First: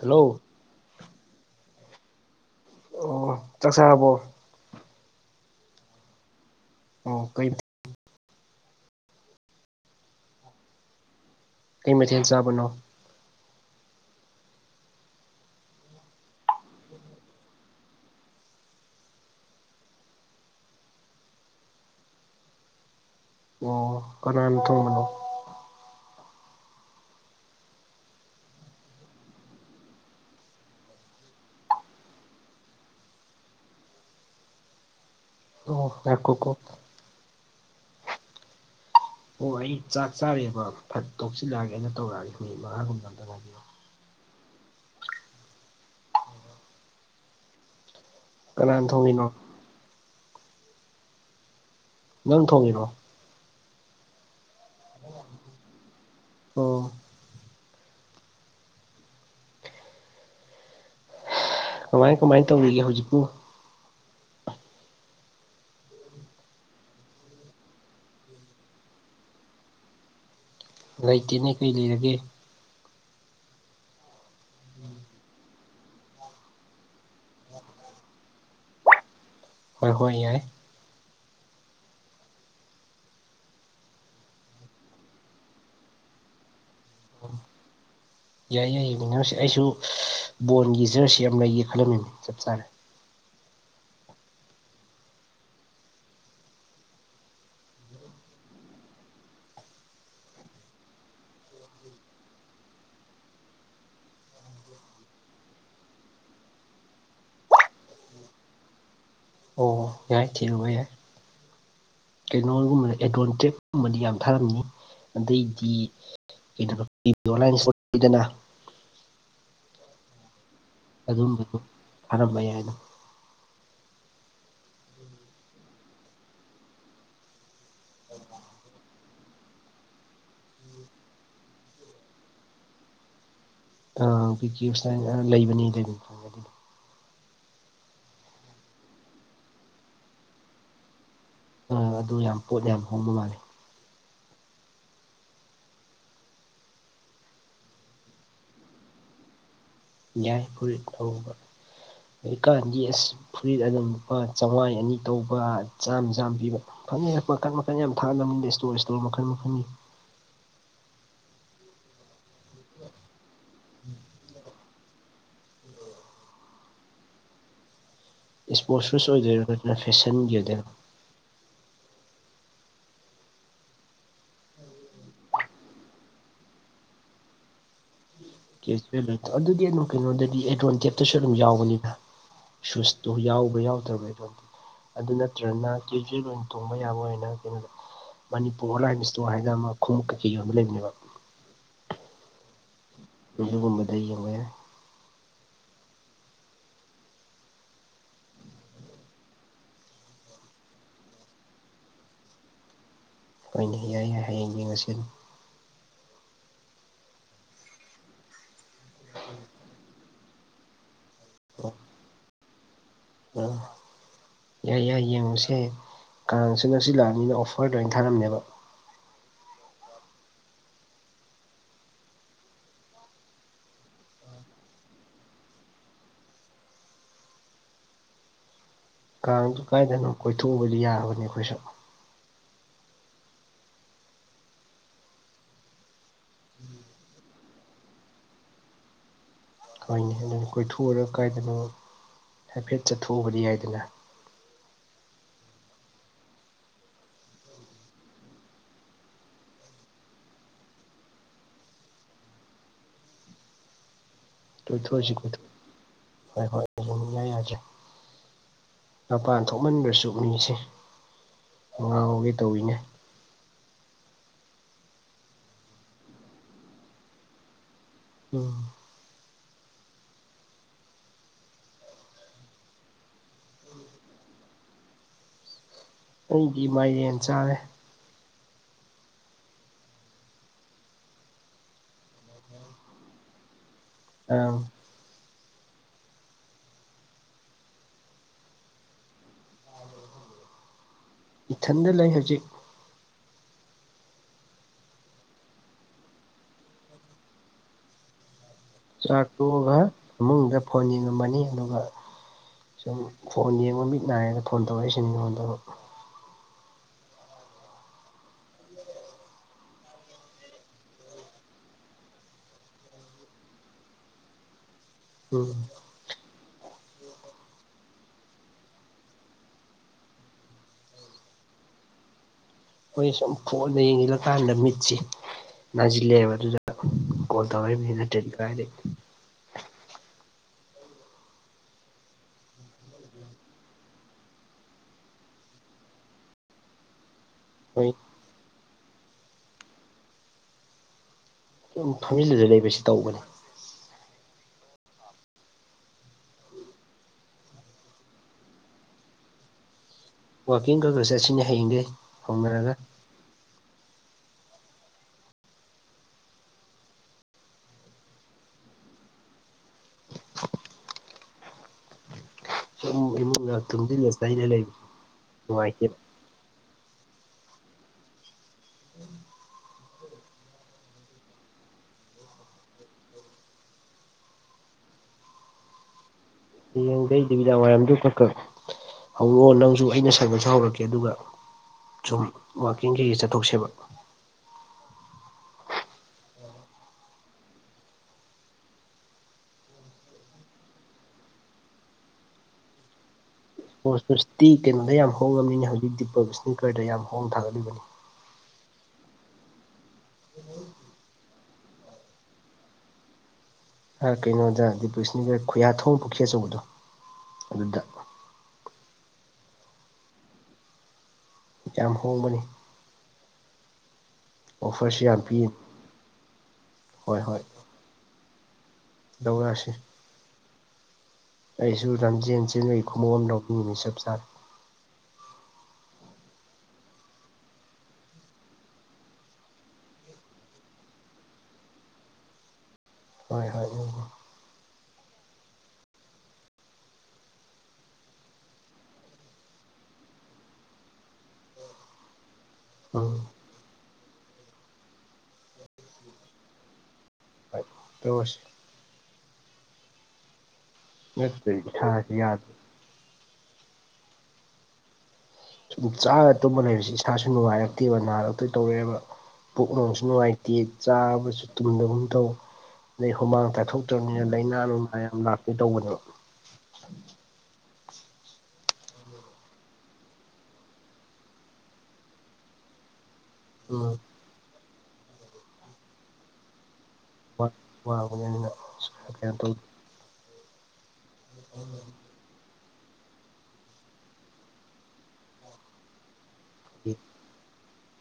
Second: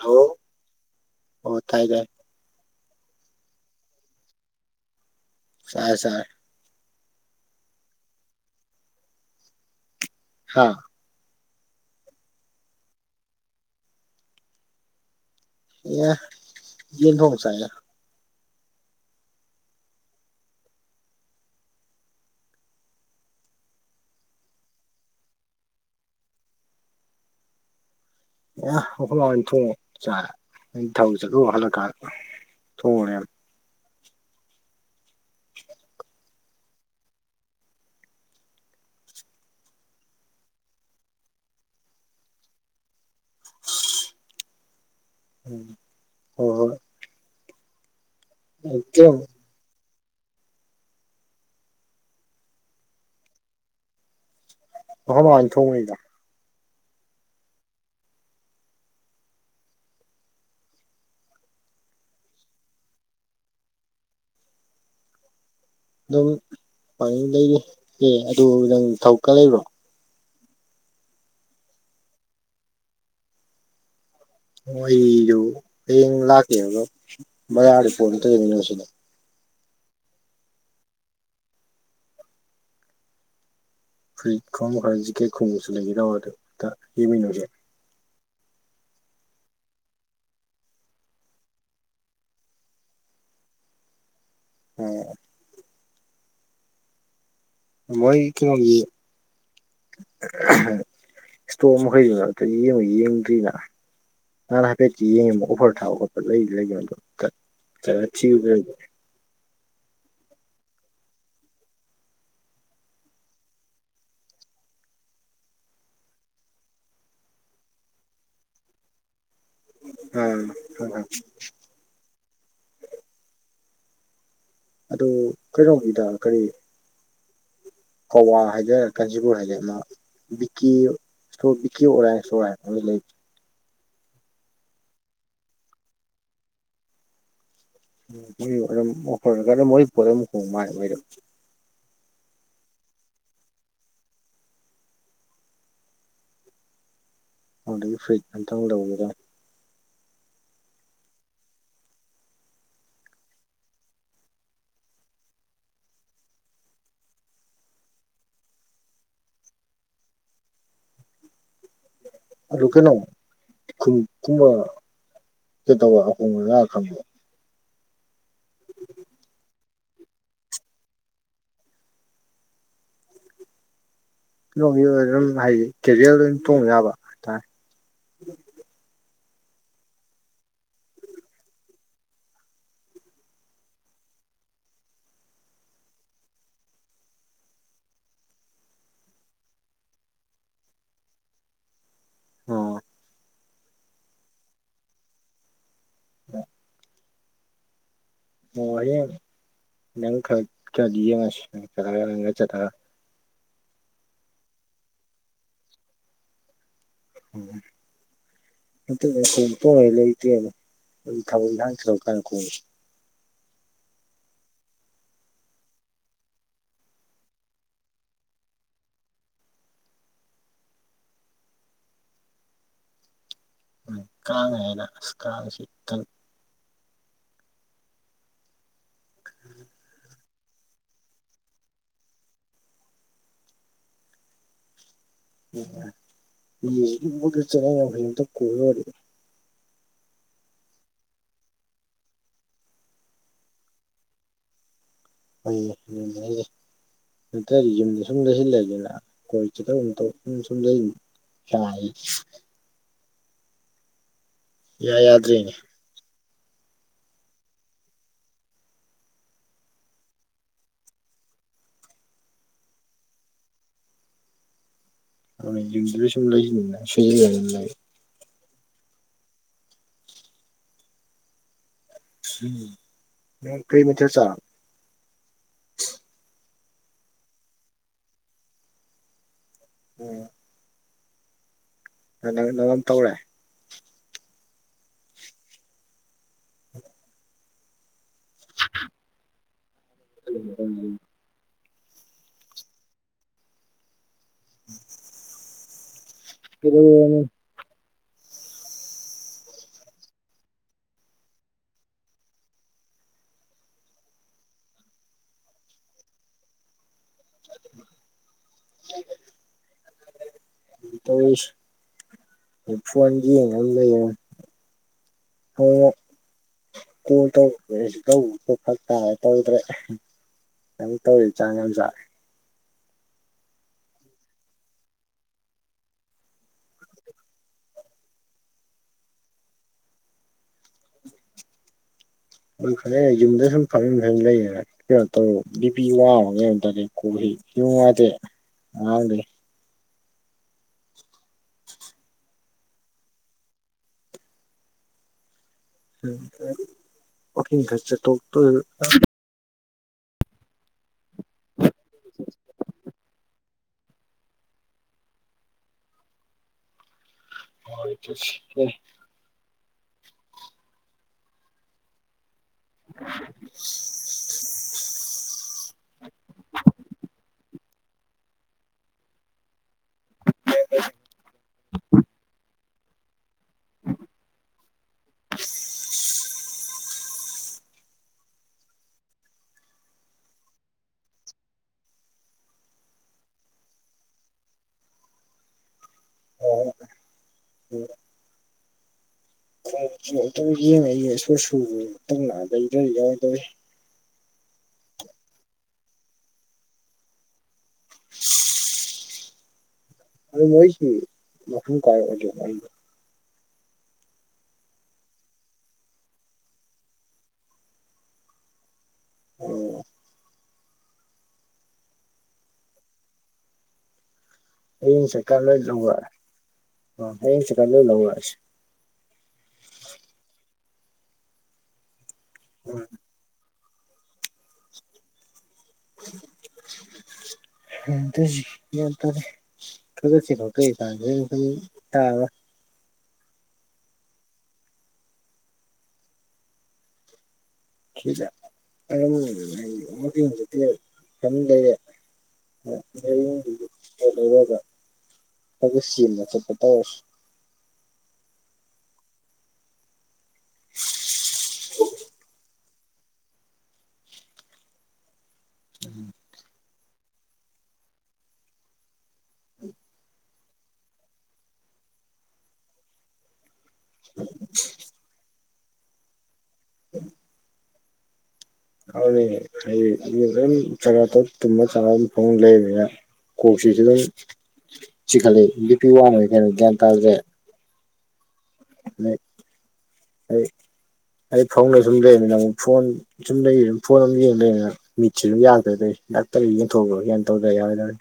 hello hello ꯑꯣ ꯇꯥꯏ ꯇꯥꯏ ꯑꯣ ꯆꯥꯛ ꯆꯔꯕꯣ ꯆꯥꯏ ꯆꯥꯏ ꯑꯣ ꯀꯩ ꯍꯥ ꯀꯩ ꯃꯊꯦꯟ ꯆꯥꯕꯅꯣ ꯑꯦ ꯌꯦꯟ ꯊꯣꯡꯕ ꯆꯥꯏꯌꯦ ꯑꯣ ꯀꯔꯥꯜ ꯊꯣꯡꯕꯅꯣ ꯑꯦ ꯑꯩꯈꯣꯏ ꯃꯍꯣꯏꯅ ꯊꯣꯡꯉ ꯆꯥꯔꯦ ꯑꯩꯅ ꯊꯧ ꯆꯠꯂꯨ ꯍꯜꯂꯛꯀꯥꯟꯗ ꯊꯣꯡꯉꯨꯔꯦ ꯑꯣ ꯌꯥꯀꯣ ꯀꯣ ꯑꯣ ꯑꯩ ꯆꯥꯛ ꯆꯥꯔꯦꯕ ꯐꯠ ꯀꯥꯎꯆꯤꯜꯂꯛꯑꯒꯦ ꯑꯩꯅ ꯇꯧꯔꯛꯑꯒꯦ ꯃꯤꯅꯤꯠ ꯃꯉꯥꯒꯨꯝꯕ ꯑꯝꯇꯪ ꯉꯥꯏ ꯎꯝ ꯍꯣ ꯍꯣꯏ ꯍꯣꯏ ꯀꯅꯥꯅ ꯀꯩꯅꯣ ꯊꯣꯡꯉꯤꯅꯣ ꯑꯩꯈꯣꯏ ꯅꯪ ꯊꯣꯡꯉꯤꯔꯣ ꯑꯈꯣꯏ ꯃꯍꯣꯏꯅ ꯊꯣꯡꯉꯩꯗ ꯑꯣ ꯀꯃꯥꯏ ꯀꯃꯥꯏꯅ ꯇꯧꯔꯤꯒꯦ ꯍꯧꯖꯤꯛꯄꯨ ꯑꯗꯨꯝ ꯄꯥꯅꯤꯡ ꯂꯩꯔꯤ ꯑꯦ ꯑꯗꯨ ꯅꯪ ꯊꯕꯛꯀ ꯂꯩꯕ꯭ꯔꯣ ꯂꯩꯇꯦꯅꯦ ꯀꯔꯤ ꯂꯩꯔꯒꯦ ꯑꯣ ꯑꯩꯗꯨ ꯍꯌꯦꯡ ꯂꯥꯛꯀꯦꯕ ꯕꯖꯥꯔꯗꯩ ꯄꯣꯟꯇ ꯂꯩꯃꯤꯅꯧ ꯁꯤꯗ ꯍꯣꯏ ꯍꯣꯏ ꯌꯥꯏ ꯐꯨꯔꯤꯠ ꯈꯣꯡꯕ ꯈꯔ ꯖꯤꯛꯀꯦꯠ ꯈꯣꯡꯕꯁꯨ ꯂꯩꯒꯦ ꯇꯧꯕ ꯑꯗꯨ ꯇ ꯌꯦꯡꯃꯤꯅꯔꯨꯁꯦ ꯌꯥꯏ ꯌꯥꯏ ꯌꯦꯡꯃꯤꯟꯅꯔꯁꯤ ꯑꯩꯁꯨ ꯕꯣꯟꯒꯤ ꯖꯔꯁꯤ ꯑꯝ ꯂꯩꯒꯦ ꯈꯜꯂꯝꯃꯤꯝꯅꯤ ꯆꯞ ꯆꯥꯔꯦ ꯑꯣ ꯃꯣꯏ ꯀꯩꯅꯣꯒꯤ ꯏꯁꯇꯣꯛ ꯃꯈꯩꯗꯨꯅ ꯑꯇꯩ ꯑꯝ ꯌꯦꯡꯗ꯭ꯔꯤꯅ ꯅꯍꯥꯟ ꯍꯥꯏꯐꯦꯠꯇꯤ ꯌꯦꯡꯉꯤꯕ ꯑꯣꯐꯔ ꯊꯥꯕ ꯈꯣꯠꯄ ꯂꯩ ꯂꯩ ꯑꯗꯣ ꯈꯔ ꯆꯠꯂꯥ ꯊꯤꯔꯨꯗ꯭ꯔ ꯑꯣ ꯌꯥꯏ ꯊꯤꯔꯨꯕ ꯌꯥꯏ ꯀꯩꯅꯣꯜꯒꯨꯝꯕꯗ ꯑꯦꯗ꯭ꯔꯣꯟꯇ꯭ꯔꯦꯞꯀꯨꯝꯕꯗꯤ ꯌꯥꯝ ꯊꯥꯔꯝꯃꯤ ꯑꯗꯩꯗꯤ [unintelligible] ꯑꯝ ꯑꯗꯨꯝꯕꯗꯨ ꯐꯔꯝꯕ ꯌꯥꯏꯅ ꯑꯗꯨ ꯀꯩꯅꯣꯒꯤꯗ ꯀꯔꯤ ꯀꯛꯋꯥ ꯍꯥꯏꯗꯔꯦ ꯀꯥꯟꯆꯤꯄꯨꯔ ꯍꯥꯏꯗꯣꯏꯔꯥ ꯑꯃ ꯕꯤꯀꯤ ꯁꯣ ꯕꯤ ꯑꯣꯔꯥꯏ ꯁꯔꯥꯏ ꯂꯩꯕꯗꯣ ꯀꯦꯏꯁꯇꯥꯜ ꯂꯩꯕꯅꯤ ꯂꯩꯕꯅꯤ ꯈꯪꯉꯦ ꯑꯗꯨꯗꯤ ꯃꯣꯏ ꯑꯣꯏꯔꯝ ꯑꯣꯐꯔ ꯄꯣꯠ ꯑꯗꯨ ꯍꯣꯡꯕ ꯃꯥꯜꯂꯦ ꯃꯣꯏꯗꯣ ꯑꯥ ꯑꯗꯨ ꯌꯥꯝ ꯄꯣꯠ ꯌꯥꯝ ꯍꯣꯡꯕ ꯃꯥꯜꯂꯦ ꯑꯗꯩ ꯐꯨꯔꯤꯠ ꯑꯝꯇꯪ ꯂꯧꯕꯗ ꯌꯥꯏ ꯐꯨꯔꯤꯠ ꯍꯧꯕ ꯍꯧꯖꯤꯛꯀꯥꯟꯗꯤ ꯑꯁ ꯐꯨꯔꯤꯠ ꯑꯗꯨꯝ ꯂꯨꯄꯥ ꯆꯧꯉꯥꯏ ꯑꯅꯤ ꯇꯧꯕ ꯆꯥꯝ ꯆꯥꯝ ꯄꯤꯕ ꯐꯅꯤꯍꯦ ꯃꯀꯟ ꯃꯀꯜ ꯌꯥꯝ ꯊꯥꯂꯝꯃꯤꯗ ꯏꯁꯇꯣꯔ ꯏꯁꯇꯣꯔ ꯃꯈꯜ ꯃꯈꯜꯒꯤ ꯑꯗꯨ ꯀꯩꯅꯣ ꯈꯨꯟ ꯀꯨꯝꯕ ꯀꯩꯇꯧꯔ ꯑꯍꯣꯡꯕ ꯂꯥ ꯈꯪꯕ ꯏꯁꯄꯣꯔꯠ ꯁꯨꯁ ꯑꯣꯏꯗꯣꯏꯔꯣ ꯅꯠꯇ꯭ꯔꯅ ꯐꯦꯁꯟꯒꯤꯗꯣꯏꯔꯣ ꯀꯩꯅꯣꯒꯤ ꯑꯗꯨꯝ ꯍꯥꯏꯗꯤ ꯀꯦꯖꯤꯋꯦꯜ ꯑꯗꯨꯝ ꯇꯣꯡꯕ ꯌꯥꯕ ꯍꯥꯏꯇꯥꯔꯦ ꯀꯦꯁ ꯄꯦꯃꯦꯟꯇꯣ ꯑꯗꯨꯗꯤ ꯑꯗꯨꯝ ꯀꯩꯅꯣꯗꯗꯤ ꯑꯦꯗꯚꯣꯟ ꯀꯦꯞꯇꯁꯨ ꯑꯗꯨꯝ ꯌꯥꯎꯕꯅꯤꯗ ꯁꯨꯁꯇꯨ ꯌꯥꯎꯕ꯭ꯔ ꯌꯥꯎꯗ꯭ꯔꯕꯩꯗ ꯑꯗꯨ ꯅꯠꯇ꯭ꯔꯒꯅ ꯀꯦꯖꯦꯜ ꯑꯣꯏꯅ ꯊꯣꯡꯕ ꯌꯥꯕ ꯑꯣꯏꯅ ꯀꯩꯅꯣꯗ ꯃꯅꯤꯄꯨꯔ ꯑꯣꯟꯂꯥꯏꯟ ꯏꯁꯇꯣꯔ ꯍꯥꯏꯅ ꯑꯃ ꯈꯣꯡꯎꯞ ꯀꯩꯀꯩꯒꯤ ꯌꯣꯟꯕ ꯂꯩꯕꯅꯦꯕ ꯎꯝ ꯑꯗꯨꯒꯨꯝꯕꯗ ꯌꯦꯡꯉꯣꯅꯦ ꯑ [unintelligible] ꯑꯣ ꯍꯌꯦꯡ ꯅꯪ ꯈꯔ ꯈꯔꯗꯤ ꯌꯦꯡꯉꯁꯤ ꯆꯠꯂꯒ ꯅꯪꯒ ꯆꯠꯂꯒ ꯍꯣꯏꯅꯦ ꯌꯥꯏ ꯌꯥꯏ ꯌꯦꯡꯉꯁꯤ ꯑꯗꯨ ꯂꯩꯇꯦꯕ ꯊꯕꯛ ꯏꯪꯈꯥꯡ ꯆꯤꯜ ꯀꯥꯟꯀꯣ ꯑꯝ ꯌꯥꯏ ꯌꯥꯏ ꯌꯦꯡꯉꯨꯁꯦ ꯍꯌꯦꯡ ꯀꯥꯡꯁꯨ ꯉꯁꯤ ꯂꯥꯛꯑꯕꯅꯤꯅ ꯑꯣꯐꯔꯗ ꯂꯣꯏ ꯊꯥꯔꯝꯅꯦꯕ ꯎꯝ ꯀꯥꯉꯦꯅ ꯀꯥꯁꯤꯛꯇꯝ ꯀꯥꯡꯗꯨ ꯀꯥꯏꯗꯅꯣ ꯀꯣꯏꯊꯣꯛꯎꯕꯗꯤ ꯌꯥꯕꯅꯤ ꯑꯩꯈꯣꯏꯁꯨ [unintelligible] ꯍꯣꯏꯅꯦ ꯑꯗꯨꯅꯦ ꯀꯣꯏꯊꯣꯛꯎꯔ ꯀꯥꯏꯗꯅꯣ ꯍꯥꯏꯐꯦꯠ ꯆꯠꯊꯣꯛꯎꯕꯗꯤ ꯌꯥꯏꯗꯅ ꯍꯣꯏ ꯌꯥꯏ ꯌꯥꯏ ꯅꯇ꯭ꯔꯗꯤ ꯌꯨꯝꯗ ꯁꯨꯝ ꯂꯩꯁꯤꯜꯂꯒꯦꯅ ꯀꯣꯏ ꯆꯇꯒꯨꯝ ꯁꯨ ꯊꯧ ꯌꯨꯝꯗ ꯁꯨꯝ ꯌꯥꯏ ꯏꯌꯥ ꯀꯣꯏꯊꯣꯛꯎꯁꯤ ꯌꯥꯗ꯭ꯔꯦꯅꯦ ꯀꯣꯏꯊꯣꯛꯎꯁꯤ [unintelligible] ꯃꯄꯥꯟ ꯊꯣꯛꯃꯟꯗ꯭ꯔꯁꯨ ꯃꯤꯁꯦ ꯉꯥꯎꯒꯦ ꯇꯧꯋꯤꯅꯦ ꯑꯗꯨ ꯌꯨꯝꯗꯨꯗ ꯁꯨꯝ ꯂꯩꯁꯤꯅꯤꯅ ꯁꯣꯏꯖꯤꯅ ꯂꯩ ꯎꯝ ꯎꯝ ꯀꯔꯤ ꯃꯊꯜ ꯆꯥꯔꯕ ꯑꯩꯗꯤ ꯏꯃꯥꯏꯔꯦꯟ ꯆꯥꯔꯦ ꯎꯝ ꯪ ꯅꯪ ꯅꯪꯑꯗꯨꯝ ꯇꯧꯔꯦ ꯑꯝ [unintelligible] ꯏꯊꯟꯗ ꯂꯩ ꯍꯧꯖꯤꯛ [unintelligible] ꯀꯩꯊꯧꯔꯕꯅꯣ ꯆꯥꯛ ꯇꯣꯛꯑꯒꯥ ꯏꯃꯨꯡꯗꯥ ꯐꯣꯟ ꯌꯦꯡꯉꯝꯃꯅꯤ ꯑꯗꯨꯒꯥ ꯁꯨꯝ ꯐꯣꯟ ꯌꯦꯡꯕ ꯃꯤꯠ ꯅꯥꯏꯅ ꯐꯣꯟ ꯇꯧꯔꯛꯏꯁꯤꯅꯤ ꯅꯉꯣꯟꯗꯥ [unintelligible] ꯇꯧꯔꯤꯁꯤ ꯐꯣꯟꯒꯤ ꯌꯦꯡꯉꯥ ꯂꯩꯔꯦ ꯎꯝ ꯍꯣꯏ ꯀꯣꯜ ꯇꯧꯔꯛꯇꯦ ꯑꯩꯖꯨ ꯇꯧꯕꯗꯣ ꯐꯔꯛ ꯇꯥꯔꯦ ꯇꯧꯗ꯭ꯔꯦ ꯌꯥꯝ ꯇꯧꯋꯤ ꯆꯥꯡ ꯌꯥꯝ ꯆꯥꯔꯦ ꯑꯩꯈꯣꯏ ꯁꯨꯝ ꯐꯣꯟꯗꯥ ꯌꯦꯡꯖꯤꯜꯂꯀꯥꯟꯗꯥ ꯃꯤꯠꯁꯦ ꯅꯥꯖꯤꯜꯂꯦꯕ ꯑꯗꯨꯗꯥ ꯀꯣꯜ ꯇꯧꯔꯛꯏꯃꯤꯅ ꯇꯤꯟꯗ꯭ꯔꯥ ꯍꯥꯏꯗꯤ ꯑꯗꯨ ꯐꯔ ꯌꯨꯝꯗ ꯁꯨꯝ ꯐꯪ ꯂꯩꯌꯦ ꯀꯩꯅꯣ ꯇꯧꯔ ꯕꯤꯄꯤ ꯋꯥꯕ ꯀꯩꯝ ꯇꯔꯗꯤ ꯀꯣ ꯍꯣꯏ ꯌꯨꯝꯉꯗꯦ ꯑꯉꯥꯡꯗ ꯐꯝꯖꯤꯜꯂꯗ ꯂꯩꯕꯁꯤ ꯇꯧꯕꯅꯤ ꯎꯝ ꯋꯥꯀꯤꯡ ꯈꯔ ꯆꯠꯊꯣꯛꯇꯣꯏꯔ ꯋꯥꯛꯀꯤꯡ ꯈꯔ ꯈꯔ ꯆꯠꯁꯤꯅꯦ ꯍꯌꯦꯡꯗꯩ ꯍꯧꯅꯔꯒ ꯍ ꯁꯤ [unintelligible] ꯁꯨꯝ ꯏꯃꯨꯡꯗ ꯇꯨꯡꯁꯤꯜꯂ ꯆꯩꯅ ꯂꯩꯕ ꯅꯨꯡꯉꯥꯏꯇꯦ ꯎꯝ [inaudible] [unintelligible] ꯍꯥꯌꯦꯡꯗꯩ ꯅꯨꯃꯤꯗꯥꯡ ꯋꯥꯏꯔꯝꯗꯨ ꯈꯔ ꯈꯔ ꯍꯧꯔꯛꯑꯣ ꯅꯪꯖꯨ ꯑꯩꯅ ꯁꯪꯉꯥꯁꯨ ꯍꯧꯔꯛꯀꯦ ꯑꯗꯨꯒꯥ ꯁꯨꯝ ꯋꯥꯛꯀꯤꯡ ꯀꯩꯀꯩ ꯆꯠꯊꯣꯛꯁꯦꯕ [unintelligible] ꯐꯥꯔꯦꯁꯦ ꯑꯃꯇꯪ ꯌꯦꯡꯉꯥ [unintelligible] ꯅꯪ ꯂꯥꯛꯑꯒꯥ ꯌꯔꯣꯏꯗꯧꯔꯤ ꯏꯁꯄꯣ ꯁꯨꯇꯁꯇꯤ ꯀꯩꯅꯣꯗ ꯌꯥꯝ ꯍꯣꯡꯉꯥꯝꯅꯤꯝꯅꯦ ꯍꯧꯖꯤꯛꯇꯤ ꯗꯤꯄꯛ ꯏꯁꯅꯤꯀꯔꯗꯥ ꯌꯥꯝꯅ ꯍꯣꯡꯅ ꯊꯥꯒꯠꯂꯤꯕꯅꯤ [inaudible] ꯑꯗꯨ ꯃꯣꯏꯁꯤ ꯃꯐꯝ ꯀꯥꯏ ꯑꯣꯏꯗꯣꯕ ꯑꯩ ꯍꯥ ꯀꯩꯅꯣꯗꯥ ꯗꯤꯄꯛ ꯏꯁꯅꯤꯀꯔ ꯈꯨꯌꯥꯊꯣꯡ ꯄꯨꯈꯤ ꯑꯆꯧꯕꯗꯣ ꯑꯗꯨꯗꯥ ꯎꯝ ꯌꯥꯝ ꯍꯣꯡꯕꯅꯤ ꯑꯣꯐꯔꯁꯨ ꯍꯥꯌꯦꯡ ꯌꯥꯝ ꯄꯤ ꯆꯠꯀꯥꯟ ꯂꯣꯏ ꯂꯧꯔꯛꯑꯦ ꯑꯣ ꯍꯣꯏ ꯍꯣꯏ ꯍꯥꯌꯦꯡ ꯆꯠꯀꯥꯟ ꯂꯣꯏ ꯂꯧꯔꯛꯑꯁꯤ ꯂꯧꯔꯛꯑꯁꯤ ꯑꯩꯁꯨ ꯂꯝꯖꯦꯟ ꯎꯝ ꯆꯦꯟꯕꯒꯤ ꯈꯨꯃꯨꯛ ꯑꯃ ꯂꯧꯅꯤꯡꯕꯅꯤ ꯆꯞ ꯆꯥꯔꯦ [inaudible] [unintelligible] ꯒꯌ꯭ꯥꯟ ꯇꯥꯗꯦ ꯈꯔ ꯆꯦꯜꯍꯧꯒꯦ [unintelligible] ꯇꯥꯔꯣꯏ ꯍꯣꯏ ꯍꯣꯏ ꯎꯝ [unintelligible] ꯇꯝ ꯂꯩꯔꯦ ꯎꯝ [unintelligible] ꯂꯩꯔꯒ ꯈꯥꯒꯥ ꯆꯦꯟꯕ ꯆꯠꯄ ꯇꯧꯔꯁꯤ ꯍꯣꯏ ꯇꯧꯔꯥꯁꯤ ꯅꯠꯇꯔꯥꯗꯤ ꯏꯁꯥꯖꯦ ꯌꯥꯗꯔꯦ ꯁꯨꯝ ꯆꯥꯔꯒꯥ ꯇꯨꯝꯕ ꯂꯩꯕꯁꯤ ꯏꯁꯥꯁꯨ ꯅꯨꯡꯉꯥꯏꯔꯛꯇꯦꯕ ꯅꯥꯔꯛꯇꯣꯏ ꯇꯧꯔꯛꯑꯦꯕ ꯄꯨꯛꯅꯨꯡꯁꯨ ꯅꯨꯡꯉꯥꯏꯇꯦ ꯆꯥꯕꯁꯨ ꯇꯨꯝꯗꯥꯒꯨꯝ ꯇꯧ ꯑꯗꯩ ꯍꯨꯃꯥꯡ ꯇꯥꯊꯣꯛ [unintelligible] ꯂꯥꯏꯅꯥ ꯅꯨꯡꯅꯥ ꯌꯥꯝ ꯂꯥꯛꯄꯤ ꯇꯧꯕꯅꯦꯕ [unintelligible] ꯑꯥꯎꯅꯦ ꯍꯥꯏꯗꯤ ꯑꯗꯨꯝ ꯆꯥꯛꯆꯥ ꯇꯣꯛ ꯇꯨꯝꯕ ꯆꯥ ꯐꯥꯃꯨꯡ ꯂꯩꯔꯃꯤꯅ ꯀꯣꯛꯁꯤꯁꯨ ꯎꯝ ꯑꯗꯨꯝ ꯆꯤꯈꯠꯂꯛꯏ ꯕꯤꯄꯤ ꯋꯥꯡꯂꯩꯔꯥ ꯀꯩꯅꯣ ꯒ꯭ꯌꯥꯟ ꯇꯥꯗ꯭ꯔꯦ ꯋꯥ ꯋꯥꯕꯅꯤꯅ ꯁꯨꯃꯥꯏ ꯑꯗꯩ ꯀꯩꯅꯣ ꯇꯧ ꯑꯩ ꯑꯩ ꯐꯥꯃꯨꯡꯗꯥ ꯁꯨꯝ ꯂꯩꯔꯝꯃꯤꯅꯦ ꯐꯣꯟ ꯁꯨꯝ ꯂꯩꯔꯤ ꯐꯣꯟ ꯑꯃ ꯌꯦꯡ ꯂꯩꯅ ꯃꯤꯠꯁꯦ ꯑꯗꯨꯝ ꯌꯥꯗ꯭ꯔꯦꯗꯥ ꯑꯩ ꯗꯥꯛꯇꯔ ꯌꯦꯡꯊꯣꯛꯂꯣꯏꯔ ꯇꯧꯗ ꯌꯥꯔꯣꯏꯗꯧꯔꯤ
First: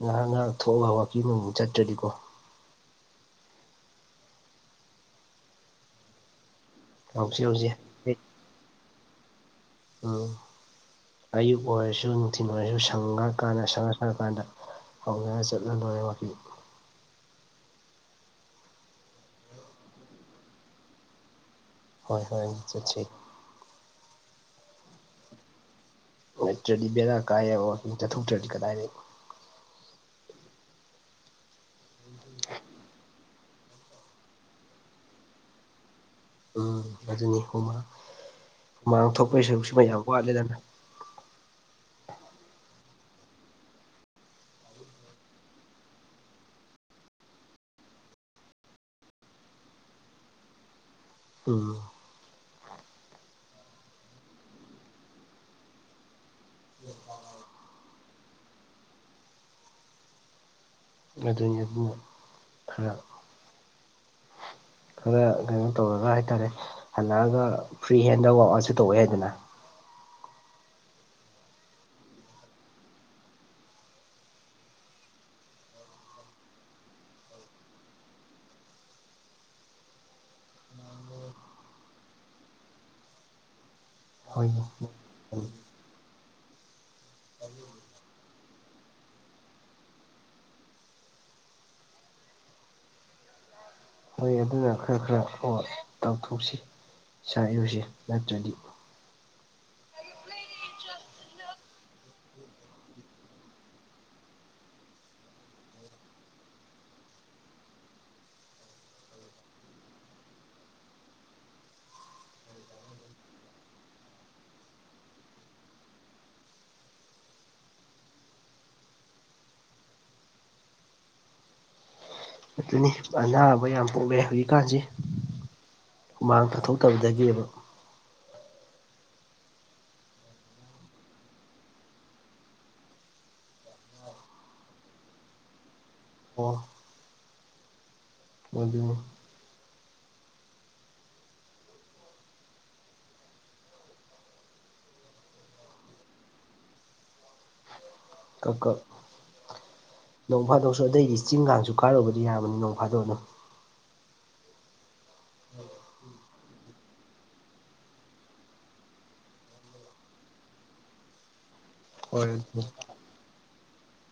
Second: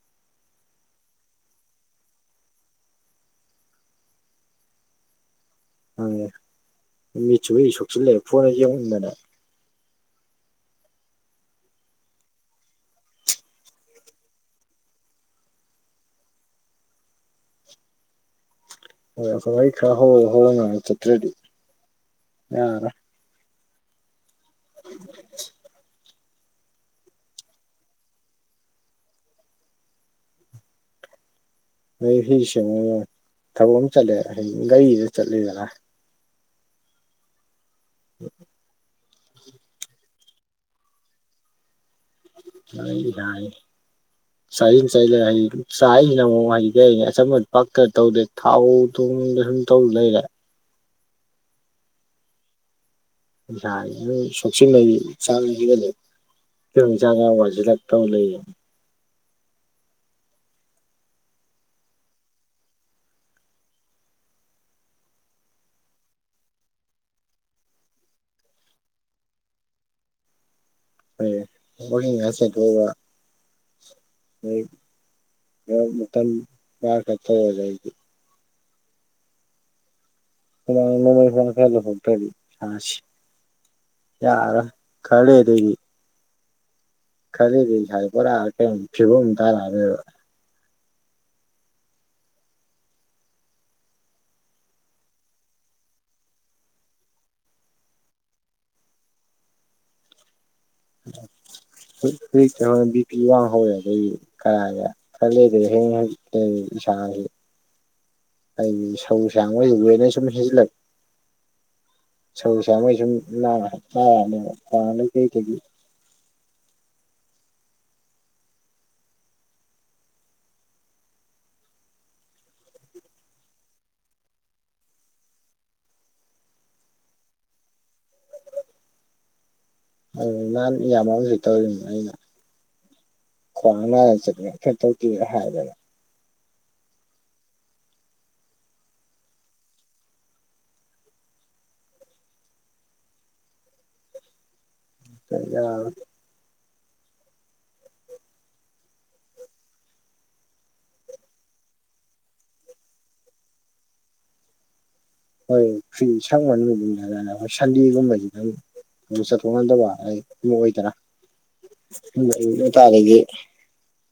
ꯉꯥꯍꯥꯛ ꯉꯥꯍꯥꯛ ꯊꯣꯛꯂ ꯋꯥꯥꯛꯀꯤꯡ ꯑꯃꯨꯃꯨꯛ ꯆꯠꯇ꯭ꯔꯗꯤꯀꯣ ꯃꯅꯦ ꯍꯧꯖꯤꯛ ꯃꯤꯠꯁꯨ ꯂꯣꯏ ꯍꯧꯖꯤꯛ ꯁꯣꯛꯁꯤꯜꯂꯛꯑꯦ ꯐꯣꯟꯗ ꯌꯦꯡꯃꯟꯗꯅ ꯎꯝ ꯑꯌꯨꯛ ꯑꯣꯏꯔꯁꯨ ꯅꯨꯡꯊꯤꯟꯜ ꯑꯣꯏꯔꯁꯨ ꯁꯪꯉ꯭ꯥꯀꯥꯟꯗ ꯁꯪꯉꯥ ꯁꯉꯥꯀꯥꯟꯗ ꯍꯧꯅꯔꯥ ꯆꯠꯂꯥ ꯂꯣꯏꯔꯦ ꯋꯥꯛꯀꯤꯡ ꯍꯣꯏ ꯑꯁꯣꯝꯗꯩ ꯈꯔ ꯍꯧꯔ ꯍꯧꯔꯒ ꯆꯠꯇ꯭ꯔꯗꯤ ꯍꯣꯏ ꯍꯣꯔꯦꯟ ꯌꯥꯔꯔꯣꯏ ꯆꯠꯁꯤ [unintelligible] ꯅꯠꯇ꯭ꯔꯗꯤ ꯕꯦꯔꯥ ꯀꯥꯏꯌꯦꯕ ꯋꯥꯀꯤꯡ ꯆꯠꯊꯣꯛꯇ꯭ꯔꯗꯤ ꯀꯗꯥꯏꯗꯒꯤ ꯅꯣꯏ ꯍꯤ ꯁꯦꯡꯉꯒꯥ ꯊꯕꯛ ꯑꯃ ꯆꯠꯂꯦ ꯍꯥꯏꯗꯤ ꯒꯥꯔꯤꯗꯥꯥ ꯆꯠꯂꯦꯗꯅ ꯎꯝ ꯑꯗꯨꯅꯤ ꯍꯨꯃꯥꯡ ꯃꯥꯡ ꯊꯣꯛꯄꯒꯤ ꯁꯔꯨꯛꯁꯤꯃꯥ ꯌꯥꯝ ꯋꯥꯠꯂꯦꯗꯅ ꯃꯥꯌꯦꯡꯗꯤ ꯗꯥꯔꯦ [inaudible] ꯆꯥꯁꯤꯟ ꯆꯥꯖꯤꯜꯂꯒꯥ ꯍꯥꯏꯗꯤ ꯆꯥꯏꯁꯤꯅ ꯑꯃꯨꯛ ꯍꯥꯏꯗꯤ ꯀꯩ ꯍꯥꯏꯅꯤ ꯑꯆꯝꯕ ꯄꯥꯛꯀꯥ ꯇꯧꯗ꯭ꯔꯦ ꯊꯥꯎ ꯇꯨꯡꯗꯥ ꯁꯨꯝ ꯇꯧ ꯂꯩꯔꯦ ꯎꯝ ꯏꯁꯥꯖꯤꯖꯨ ꯁꯣꯛꯆꯤꯟꯕꯅꯤ [unintelligible] ꯌꯨꯝ ꯆꯪꯉꯥ ꯋꯥꯏꯆꯤꯜꯂꯛꯇꯧ ꯂꯩꯌꯦ ꯑꯗꯨꯅꯤꯕꯨ ꯈꯔ ꯈꯔ ꯀꯩꯅꯣ ꯇꯧꯔꯒ ꯍꯥꯏꯇꯥꯔꯦ ꯍꯜꯂꯛꯑꯒ ꯐ꯭ꯔꯤ ꯍꯦꯟꯗ ꯋꯥꯛ ꯑꯥꯎꯠꯁꯨ ꯇꯧꯕ ꯌꯥꯏꯗꯅ ꯍꯣꯏꯅꯦ ꯍꯣꯔꯦꯟ ꯉꯥꯏꯍꯥꯛ ꯆꯦꯟꯊꯣꯒ ꯍꯣꯏ ꯃꯇꯝ [unintelligible] ꯀꯩꯅꯣ ꯇꯧꯔꯖꯦ ꯑꯩ ꯍꯨꯃꯥꯡ ꯅꯣꯡꯃꯩꯒꯨꯝꯕ ꯈꯔ ꯂꯧꯊꯣꯛꯇꯔꯥꯗꯤ ꯏꯁꯥꯁꯤ ꯍꯣꯏ ꯌꯥꯔꯣꯏ ꯈꯔꯂꯩꯔꯗꯤ ꯑꯩꯗꯤ ꯈꯔꯂꯩꯔꯗꯤ ꯏꯁꯥꯖꯦ ꯄꯨꯔꯥ ꯀꯩꯅꯣ ꯐꯤꯕꯝꯃꯥ ꯇꯥꯔꯛꯑꯥꯅꯦꯕ ꯍꯣꯏ ꯑꯗꯨꯅ ꯈꯔ ꯈꯔ ꯇꯧꯊꯣꯛꯁꯤ ꯏꯁꯥ ꯏꯔꯨꯖꯦ ꯅꯠꯇ꯭ꯔꯗꯤ ꯍꯧꯛ ꯍꯧꯖꯤꯛ ꯀꯩꯅꯣ ꯕꯤ ꯄꯤ ꯋꯥꯡ ꯍꯧꯋꯦ ꯑꯗꯨꯗꯤ ꯀꯔꯥꯏꯗꯒꯤ ꯈꯔ ꯂꯩꯗꯤ ꯍꯌꯦꯡ ꯑꯩ ꯑꯩ ꯏꯁꯥꯒꯤ ꯑꯩꯗꯤ ꯁꯧ ꯁꯥꯡꯉꯣꯏ ꯍꯦꯗꯔ ꯁꯨꯝ ꯁꯤꯖꯤꯜꯂꯛ ꯁꯧꯁꯥꯉꯣꯏ ꯁꯨꯝ ꯅꯥꯔꯛꯑꯅꯦꯕ ꯈꯗ ꯀꯩ ꯀꯩꯒꯤ ꯑꯗꯨꯅꯤ ꯑꯅꯥꯕ ꯌꯥꯝ ꯄꯣꯛꯂꯦ ꯍꯧꯖꯤꯛꯀꯥꯟꯁꯤ ꯍꯨꯃꯥꯡ ꯇꯥꯊꯣꯛꯇꯕꯗꯒꯤꯕ ꯑꯗꯨ ꯅꯍꯥꯟ ꯏꯌꯥꯝꯕꯝꯖꯨ ꯇꯧꯔꯤꯅꯤ ꯑꯩꯅ ꯈ꯭ꯋꯥꯡ ꯅꯥꯏꯅ ꯆꯠꯂꯀꯦ ꯇꯧ ꯑꯗꯨꯏꯔꯥ ꯍꯥꯏꯔꯕ ꯑꯣ [unintelligible] ꯑꯩ ꯌꯥꯎꯔꯣꯏꯒꯦ ꯀꯣꯀꯣ ꯅꯣꯡ ꯐꯥꯗꯣꯛꯁꯨ ꯑꯇꯩꯗꯤ ꯆꯤꯡꯒꯥꯟꯁꯨ ꯀꯥꯔꯨꯕꯗꯤ ꯌꯥꯕꯅꯤ ꯅꯣꯡꯐꯥꯗꯣꯛ ꯑꯗꯨꯝ ꯍꯣꯏ ꯐ꯭ꯔꯤ ꯁꯪꯕ ꯃꯨꯃꯤꯠ [unintelligible] ꯁꯟꯗꯦꯒꯨꯝꯕꯁꯦ ꯅꯪ ꯑꯗꯨ ꯆꯠꯊꯣꯛ ꯉꯟꯗꯕ ꯑꯩ ꯑꯃ ꯑꯣꯏꯗꯅ ꯍꯣꯏ ꯇꯥꯔꯗꯤ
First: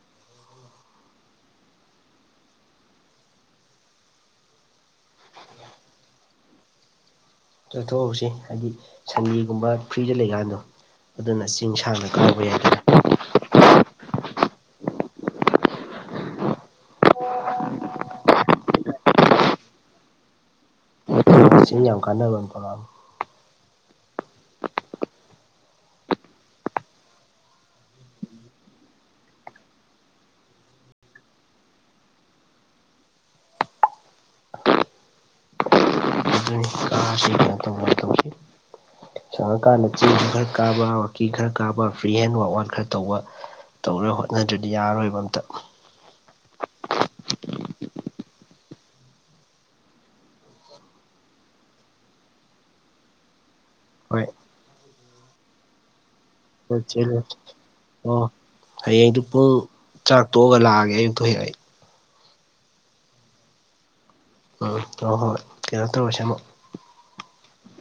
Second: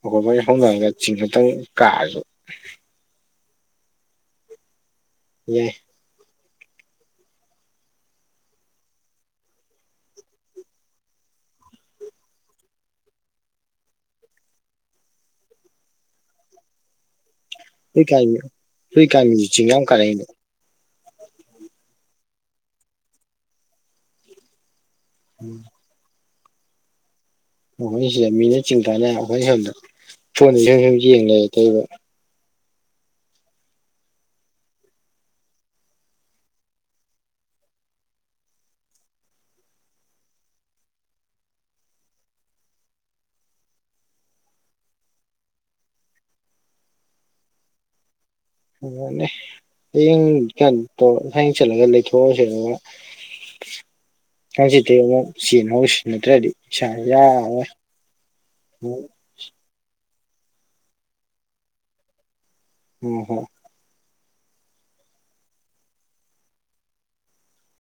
ꯑꯩꯈꯣꯏꯕꯅꯤ ꯍꯧꯅꯔꯒ ꯆꯤꯡ ꯈꯇꯪ ꯀꯥꯔꯁꯨ ꯌꯥꯏ ꯆꯠꯊꯣꯛꯍꯧꯁꯤ ꯍꯥꯏꯗꯤ ꯁꯟꯗꯦꯒꯨꯝꯕ ꯐ꯭ꯔꯤꯗ ꯂꯩꯀꯥꯟꯗꯣ ꯑꯗꯨꯅ ꯆꯤꯡ ꯁꯥꯡꯅ ꯀꯥꯎꯕ ꯌꯥꯏꯗꯅ ꯍꯨꯏ ꯀꯥꯏꯃꯤ ꯍꯨꯏ ꯀꯥꯏꯃꯤꯁꯤ ꯆꯤꯡ ꯌꯥꯝ ꯀꯔꯛꯏꯅꯦ ꯌꯥꯏꯗꯅ ꯆꯤꯡ ꯌꯥꯝ ꯀꯥꯟꯅꯕ ꯃꯐꯝ ꯎꯝ ꯑꯩꯈꯣꯏ ꯁꯤꯗ ꯃꯤꯅ ꯆꯤꯡ ꯀꯥꯟꯅꯔ ꯑꯩꯈꯣꯏ ꯁꯣꯝꯗ ꯐꯣꯟꯖꯤꯗ ꯁꯨꯝ ꯌꯦꯡꯂꯩ ꯇꯩꯔꯤꯕ ꯆꯤꯡ ꯀꯥꯁꯦ ꯀꯩꯅꯣ ꯇꯧꯕꯔꯥ ꯇꯧꯁꯦ ꯁꯪꯉꯀꯥꯟꯗ ꯆꯦꯡꯁꯨ ꯈꯔ ꯀꯥꯕ ꯋꯥꯛꯀꯤ ꯈꯔ ꯀꯥꯕ ꯐ꯭ꯔꯤ ꯍꯦꯟ ꯋꯥꯛ ꯋꯥꯟ ꯈꯔ ꯇꯧꯕ ꯇꯧꯔꯥ ꯍꯣꯠꯅꯗ꯭ꯔꯗꯤ ꯌꯥꯔꯣꯏꯕ ꯑꯝꯇꯥ ꯑꯗꯨꯅꯦ ꯍꯌꯦꯡ ꯆꯠ ꯇꯧ ꯍꯌꯦꯡ ꯆꯠꯂꯒ ꯂꯩꯊꯣꯛꯑꯣꯔꯁꯤ ꯑꯗꯨꯒ ꯍꯣꯏ ꯍꯥꯡꯆꯤꯠꯇꯤ ꯑꯃꯨꯛ ꯆꯦ ꯃꯍꯨꯠ ꯁꯤꯅꯗꯔꯥꯗꯤ ꯍꯣꯏ ꯆꯦꯂ ꯑꯣ ꯍꯌꯦꯡꯗꯨ ꯄꯨꯡ ꯆꯥꯛ ꯇꯣꯛꯑꯒ ꯂꯥꯛꯑꯒꯦ ꯑꯌꯨꯛꯇ ꯑꯣꯏꯅ ꯑꯩ ꯎꯝ ꯍꯝ ꯎꯝ ꯍꯣꯏ ꯍꯣꯏ ꯀꯩꯅ‌ꯣꯇꯧꯔꯁ‍ꯦꯑꯃꯨꯛ